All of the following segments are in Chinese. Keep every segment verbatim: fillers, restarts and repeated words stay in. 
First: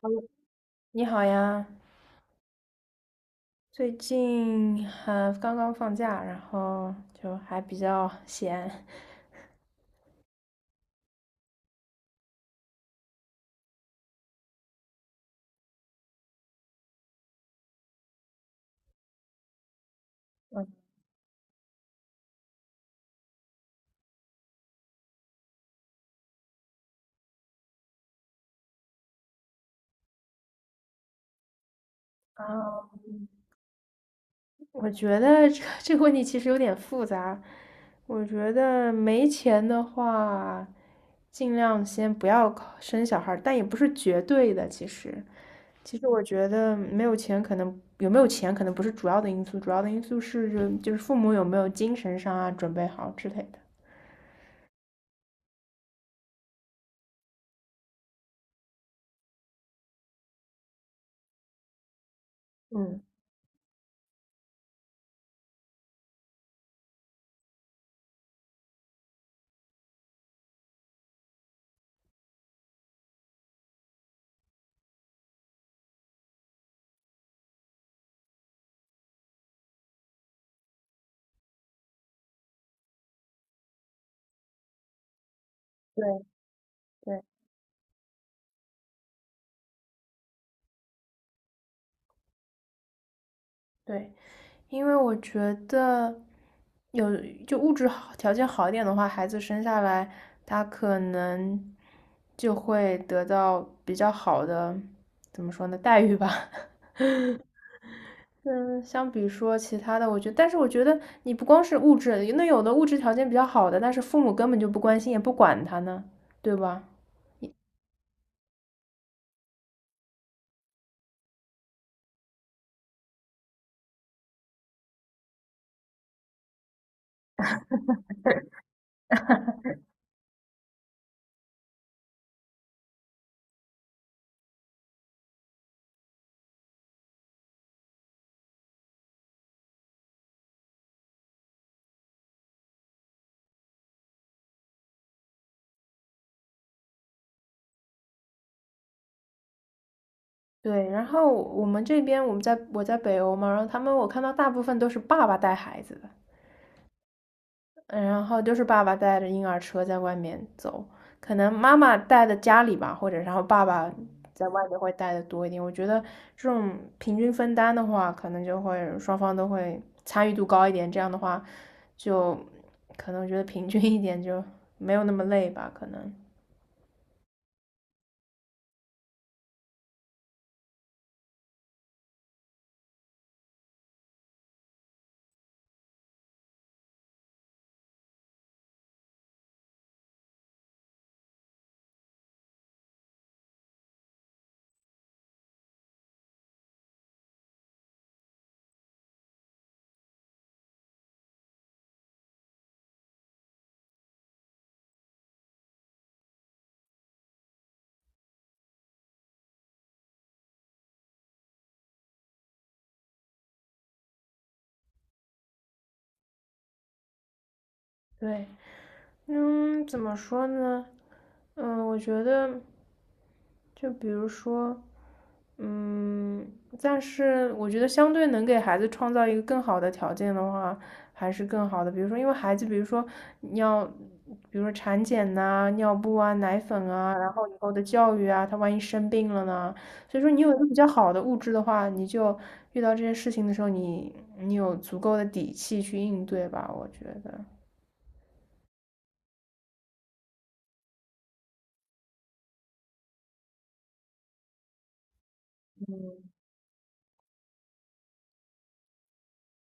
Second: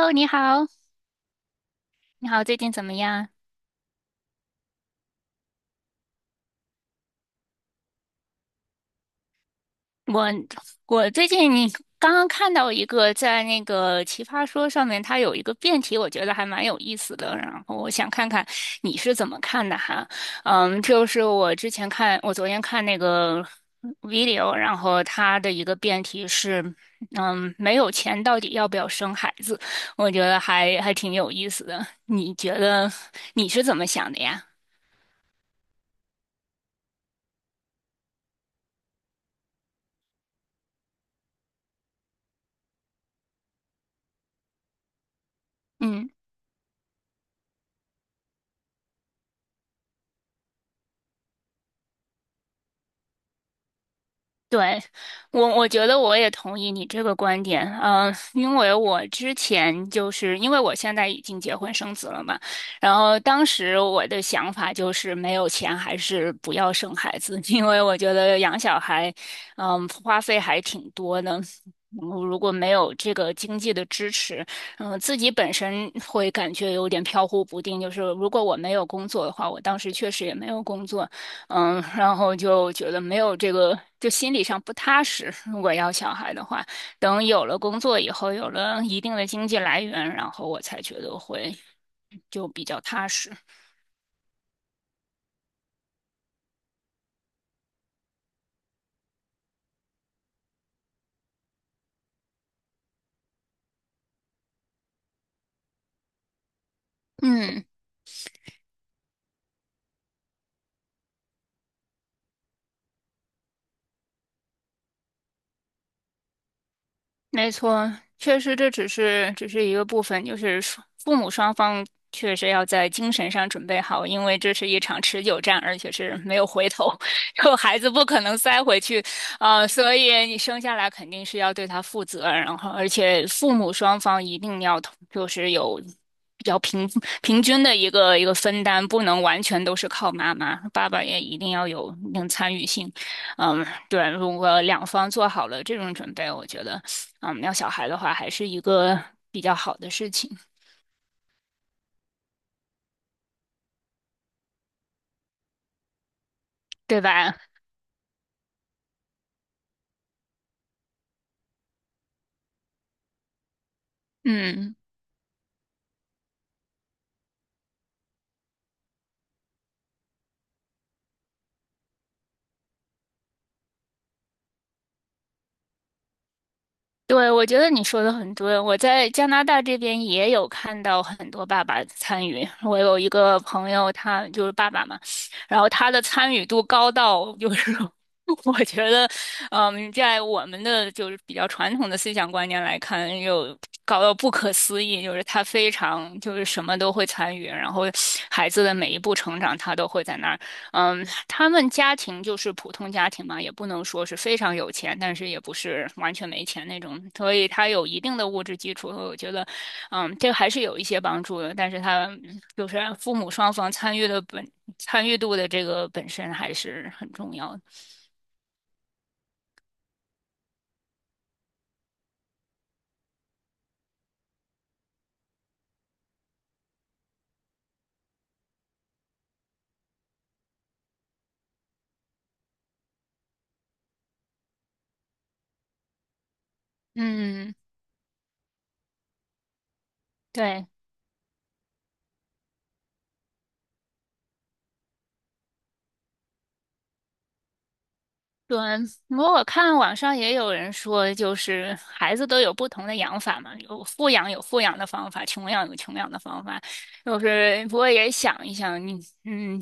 h 你 e 好，你好呀，你好，最近怎么样？最近还刚刚放假，然后就还比较闲。我我最近你刚刚看到一个在那个奇葩说上面，它有一个辩题，我觉得还蛮有意思的。然后我想看看你是怎么看的哈。嗯，嗯，就是我之前看，我昨天看那个 video，然后它的一个辩题是，嗯，没有钱到底要不要生孩子？我觉得还还挺有意思的。你觉啊，得你是怎么想的呀？我觉得这个这个问题其实有点复杂。我觉得没钱的话，尽量先不要考生小孩儿，但也不是绝对的。其实，其实嗯。我觉得没有钱，可能有没有钱可能不是主要的因素，主要的因素是就就是父母有没有精神上啊准备好之类的。对，我我觉得我也同意你这个观点，嗯、因为我之前就是因为我现在已经结婚生子了嘛，然嗯，后当时我的想法就是没有钱还是不要生孩子，因为我觉得养小孩，嗯、花费还挺多的，嗯如果没有这个经济的支持，嗯、自己本身会感觉有点飘忽不定，就是如果我没有工作的话，我当时确实也没有工作。嗯，然后就觉得没有这个，就心理上不踏实。如果要对小孩的话，对等有了工作以后，有了一定的经济来源，然后我才觉得会就比较踏实。对。因为我觉得有就物质好条件好一点的话，孩子生下来他可能就会得到比较好的，怎么说呢，待遇吧。嗯，嗯，相比说其他的，我觉得，但是我觉得你不光是物质，那有的物质条件比较好的，但是父母根本就不关心，也不管他呢，对吧？没错，确实这只是只是一个部分，就是双父母双方确实要在精神上准备好，因为这是一场持久战，而且是没有回头，后孩子不可能塞回去，啊，所以你生下来肯定是要对他负责，然后而且父母双方一定要同就是有比较平平均的一个一个分担，不能完全都是靠妈妈，爸爸也一定要有一定参与性。嗯，对，如果两方做好了这种准备，我觉得，嗯，要小孩的话，还是一个比较好的事情，对，然后我们这边我们在我在北欧嘛，然后他们我看到大部分都是爸爸带孩子的。对吧？嗯，然后就是爸爸带着婴儿车在外面走，可能妈妈带的家里吧，或者然后爸爸在外嗯。面会带的多一点。我觉得这种平均分担的话，可能就会双方都会参与度高一点，这样的话就可能觉得平均一点，就没有那么累吧，可能。对，我觉得你说的很对。我在加拿大这边也有看到很多爸爸参与。我有一个朋友，他就是爸爸嘛，然后他的参与度高到就是 我觉得，嗯，在我们的就是比较传统的思想观念来看，又高到不可思议，就是他非常就是什么都会参与，然后孩子的每一步成长他都会在那儿。嗯，他们家庭就是普通家庭嘛，也不能说是非常有钱，但是也不是完全没钱那种，所以他有一定的物质基础，我觉得，嗯，这个还是有一些帮助的。但是他就是父母双方参与的本参与度的这个本身还是很重要的。对，嗯，怎么说呢？嗯，我觉得就比如说。嗯，但是我觉得相对能给孩子创造一个更好的条件的话，还是更好的。比如说，因为孩子，比如说你要，比如说产检呐、尿布啊、奶粉啊，然后以嗯，后的教育啊，他万一生病了呢？所以说，你有一个对。比较好的物质的话，你就遇到这些事情的时候，你你有足够的底气去应对吧，我觉得。对，我看网上也有人说，就是孩子都有不同的养法嘛，有富养有富养的方法，穷养有穷养的方法。就是不过也想一想，你嗯，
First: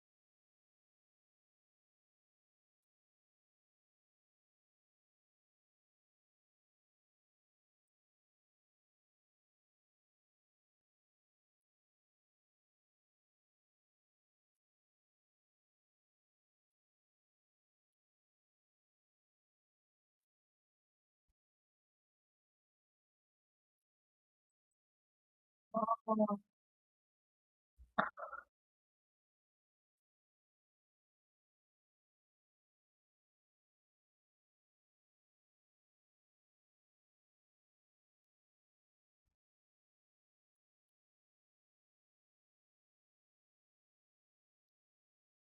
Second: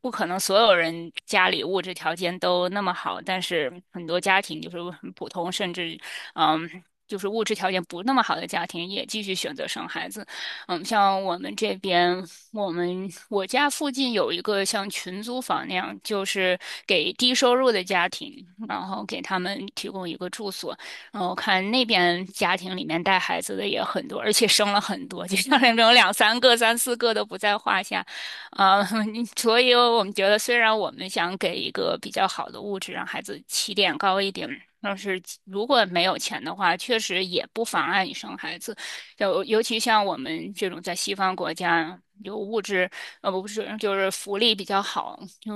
不可能所有人家里物质条件都那么好，但是很多家庭就是很普通，甚至嗯，就是物质条件不那么好的家庭也继续选择生孩子。嗯，像我们这边，我们我家附近有一个像群租房那样，就是给低收入的家庭，然后给他们提供一个住所。然后看那边家庭里面带孩子的也很多，而且生了很多，就像那种两三个、三四个都不在话下。啊。嗯，所以我们觉得，虽然我们想给一个比较好的物质，让孩子起点高一点。但是如果没有钱的话，确实也不妨碍你生孩子。就尤其像我们这种在西方国家，有物质呃不是就是福利比较好，就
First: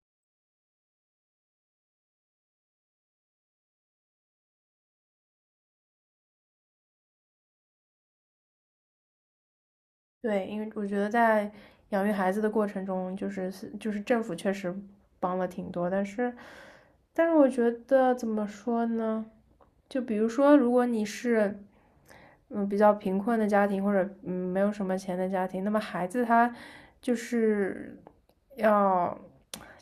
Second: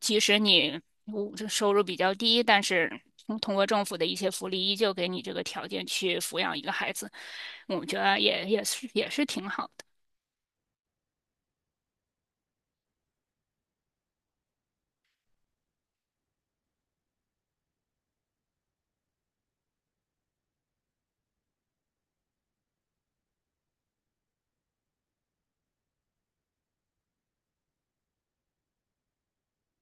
即使你物质收入比较低，但是通通过政府的一些福利，依旧给你这个条件去抚养一个孩子，我觉得也也是也是挺好的。对，因为我觉得在养育孩子的过程中，就是就是政府确实帮了挺多，但是，但是我觉得怎么说呢？就比如说，如果你是嗯比较贫困的家庭，或者嗯没有什么钱的家庭，那么孩子他就是要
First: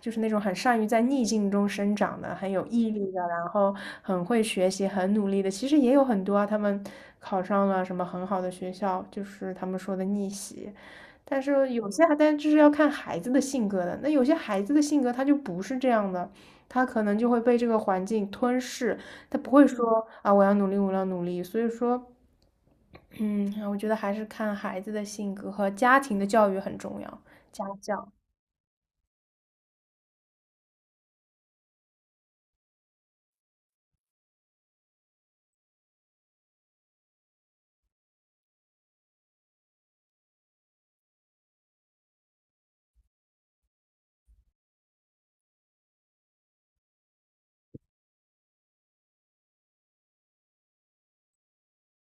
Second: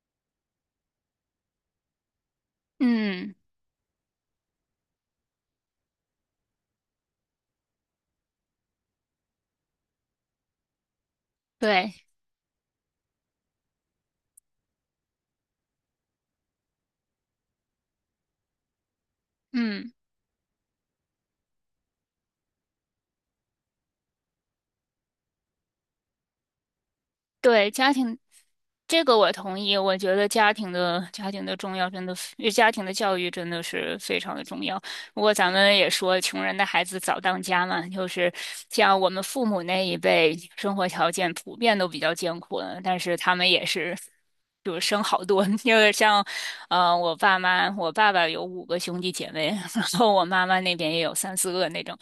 就是那种很善于在逆境中生长的，很有毅力的，嗯，然后很会学习、很努力的。其实也有很多啊，他们考上了什么很好的学校，就是他们说的逆袭。但是有些对，还，但就是要看孩子的性格的。那有些孩子的性格他就不是这样的，他可能就会被这个环境吞噬，他不会嗯嗯。说啊，我要努力，我要努力。所以说，嗯，我觉得还是看孩子的性格和家庭的教育很重要，家对，家教，庭，这个我同意。我觉得家庭的家庭的重要，真的非，家庭的教育真的是非常的重要。不过咱们也说，穷人的孩子早当家嘛，就是像我们父母那一辈，生活条件普遍都比较艰苦的，但是他们也是。就是生好多，因为像，呃，我爸妈，我爸爸有五个兄弟姐妹，然后我妈妈那边也有三四个那种，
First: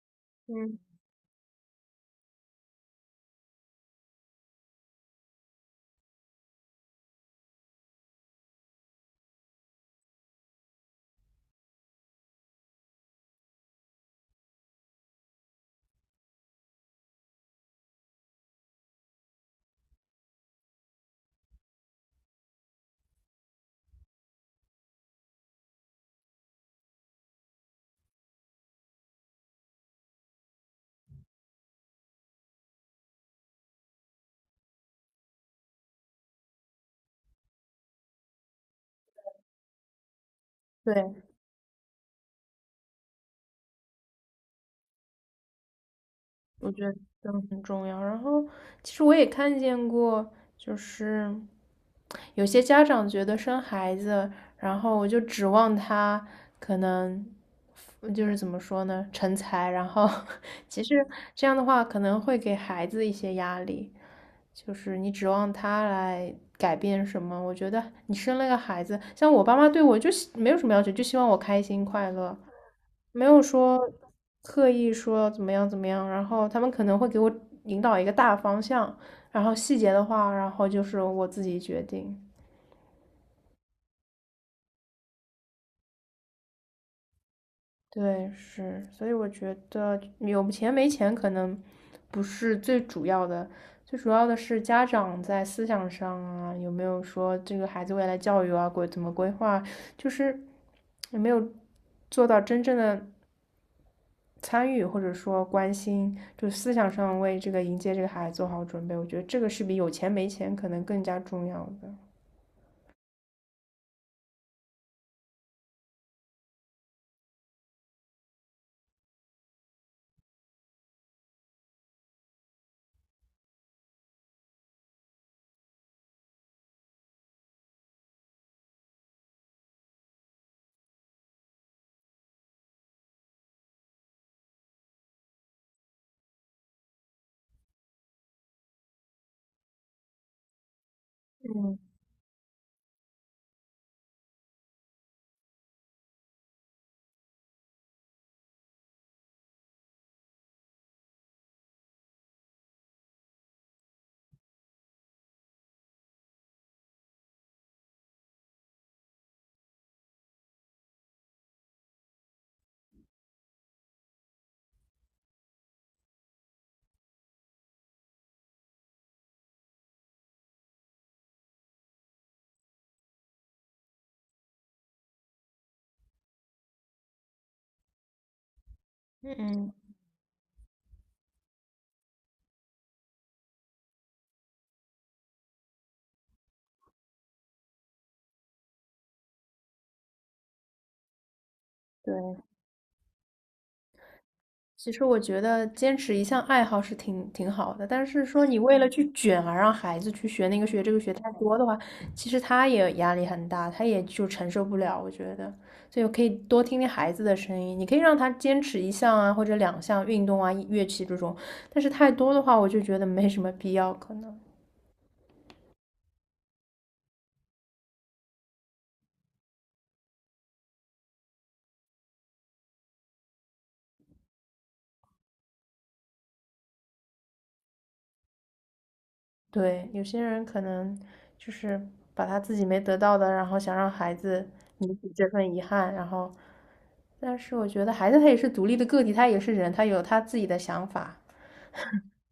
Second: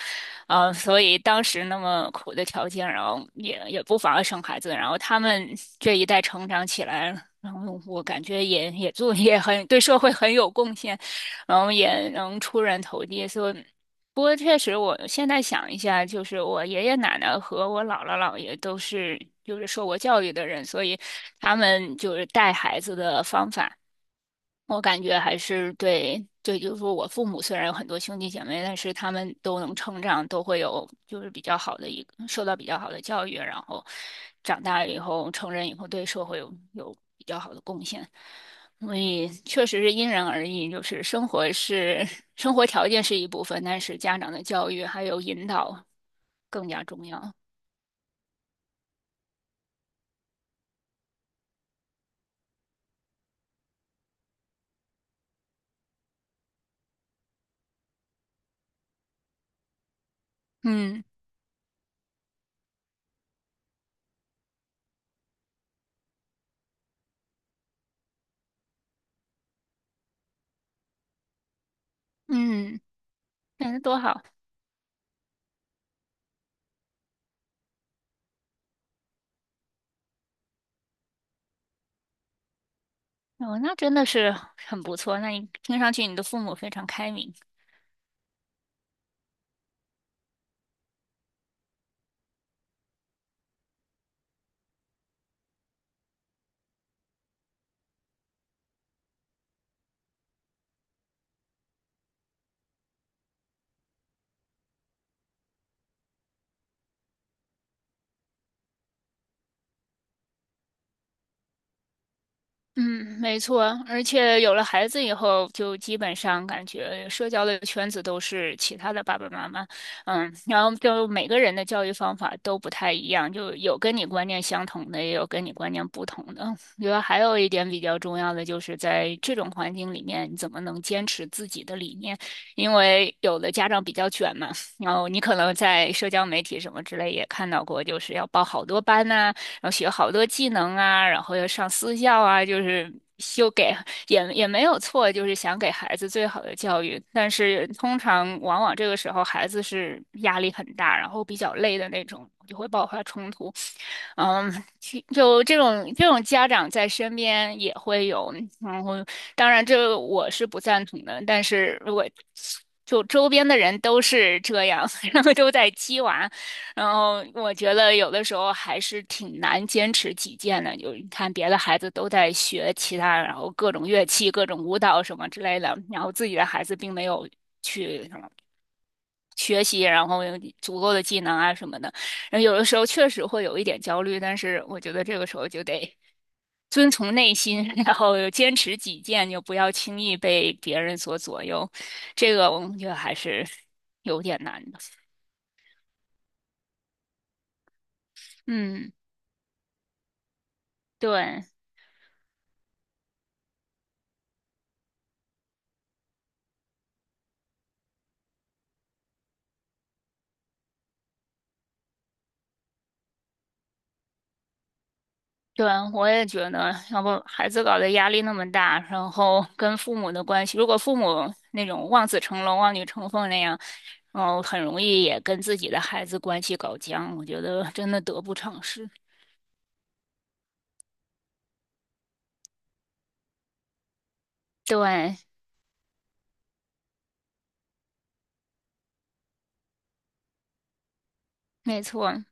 啊，呃嗯所以当时那么苦的条件，然后也也不妨碍生孩子，然后他们这一代成长起来，然后我感觉也也做也很对社会很有贡献，然后也能出人头地。所以，不过确实，我现在想一下，就是我爷爷奶奶和我姥姥姥爷都是就是受过教育的人，所以他们就是带孩子的方法。我感觉还是对，对，就是说我父母虽然有很多兄弟姐妹，但是他们都能成长，都会有就是比较好的一个受到比较好的教育，然后长大以后成人以后对社会有有比较好的贡献，所以确实是因人而异，就是对，生活是 生活条件是一部分，但是家长的教育还有引导更加重都要。很重要。然后，其实我也看见过，就是有些家长觉得生孩子，然后我就指望他可能。就是怎么说呢，成才，然后 其实嗯这样的话可能会给孩子一些压力，就是你指望他来改变什么？我觉得你生了个孩子，像我爸妈对我就希没有什么要求，就希望我开心快乐，嗯，没有说那多好，刻意说怎么样怎么样。然后他们可能会给我引导一个大方向，然后细节的话，然后就是我自己决定。哦，那真的是很不错。那你听上去你的父母非常开明。对，是，所以我觉得有钱没钱可能不是最主要的，最主要的是家长在思想上啊，有没有说这个孩子未来教育啊，规怎么规划，就是有没有做到真正的参与或者说关心，就思想上为这个迎接这个孩子做好准备，我觉得这个是比有钱没钱可能更加重要的。嗯，没错，而且有了孩子以后，就基本上感觉社交的圈子都是其他的爸爸妈妈，嗯，然后就每个人的教育方法都不太一样，就有跟你观念相同的，也有跟你观念不同的。我觉得还有一点比较重要的，就是在这种环境里面，你怎么能坚持自己的理念？因为有的家长比较卷嘛，然后你可能在社交媒体什么之类也看到过，就是要报好多班呐、然后学好多技能啊，然后要上嗯。私校啊，就是就给也也没有错，就是想给孩子最好的教育。但是通常往往这个时候孩子是压力很大，然后比较累的那种，就会爆发冲突。嗯，其就这种这种家长在身边也会有，然后当然这我是不赞同的，但是如果就周边的人都是这样，然后都在鸡娃，然后我觉得有的时候还是挺难坚持己见的。就你看别的孩子都在学其他，然后各种乐器、各种舞蹈什么之类的，然后自己的孩子并没有去学嗯，习，然后有足够的技能啊什么的。然后有的时候确实会有一点焦虑，但是我觉得这个时候就得 遵从内心，然后坚持己见，就不要轻易被别人所左右。这对。个我觉得还是有点难的。其实我觉得坚持一项爱好是挺挺好的，但是说你为了嗯，去卷而让孩子去学那个学这个学太对。多的话，其实他也压力很大，他也就承受不了，我觉得。所以我可以多听听孩子的声音，你可以让他坚持一项啊，或者两项运动啊、乐器这种，但是太多的话，我就觉得没什么必要，可能。对，我也觉得，要不孩子搞得压力那么大，然后跟父母的关系，如果父母那种望子成龙、望女成凤那样，然后很容易也跟自己的孩子关系搞僵，我觉得真的得不偿失。对，有些人可能就是把他自己没得到的，然后想让孩子弥补对，这份遗憾，然后，但是我觉得孩子他也是独立的个体，他也是人，他有他自己的想法，没错，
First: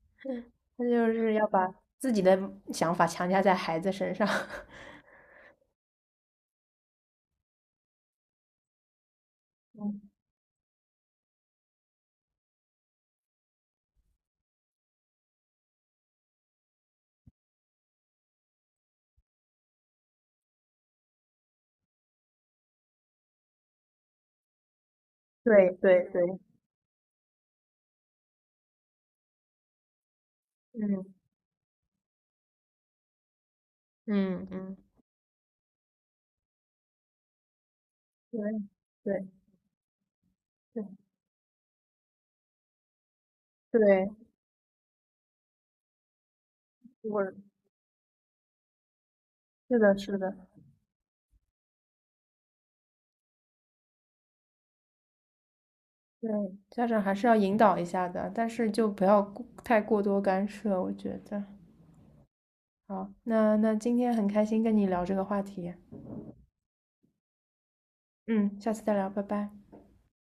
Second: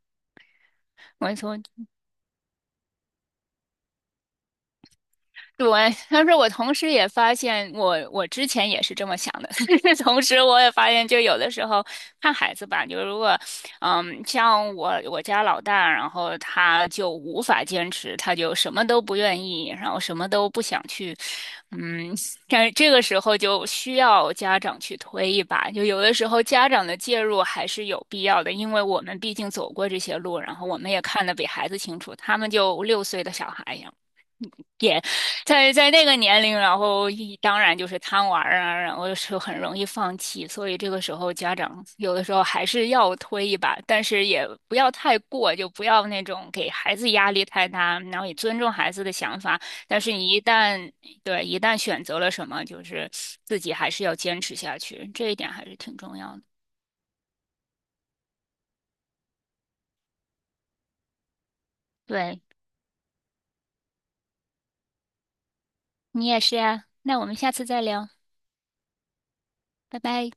他就是没要错。把自己的想法强加在孩子身上。对，但是我同时也发现我，我之前也是这么想的。嗯同时，我也发现，就有的时候看孩子吧，就如果，嗯，像我我家老大，然后他就无法坚持，他就什么都不愿意，然后什么都不想去，嗯，但这个时候就需要家长去推一把。对就有对的时对，候家长的介入还是有必要的，因为我们毕竟走过这些路，然后我们也嗯看得比孩子清楚。他们就六岁的小孩，嗯嗯，在在那个年龄，然后一当然就是贪对玩儿啊，然后就对是很容易放弃，所以对这个时候家长有的时候还是要推一把，但对，是也不要太过，就不要那种给孩子压力我太大，然后也尊重孩子的想法。是的，但是是你的，一旦，对，一旦选择了什么，就是自己还是要坚持下去，这一点还是挺重要对，的。家长还是要引导一下的，但是就不要过太过多干涉，我觉得。对，好，那那今天很开心跟你聊这个话题，你也是呀，那我们下次再聊，嗯，下次再聊，拜拜。拜拜。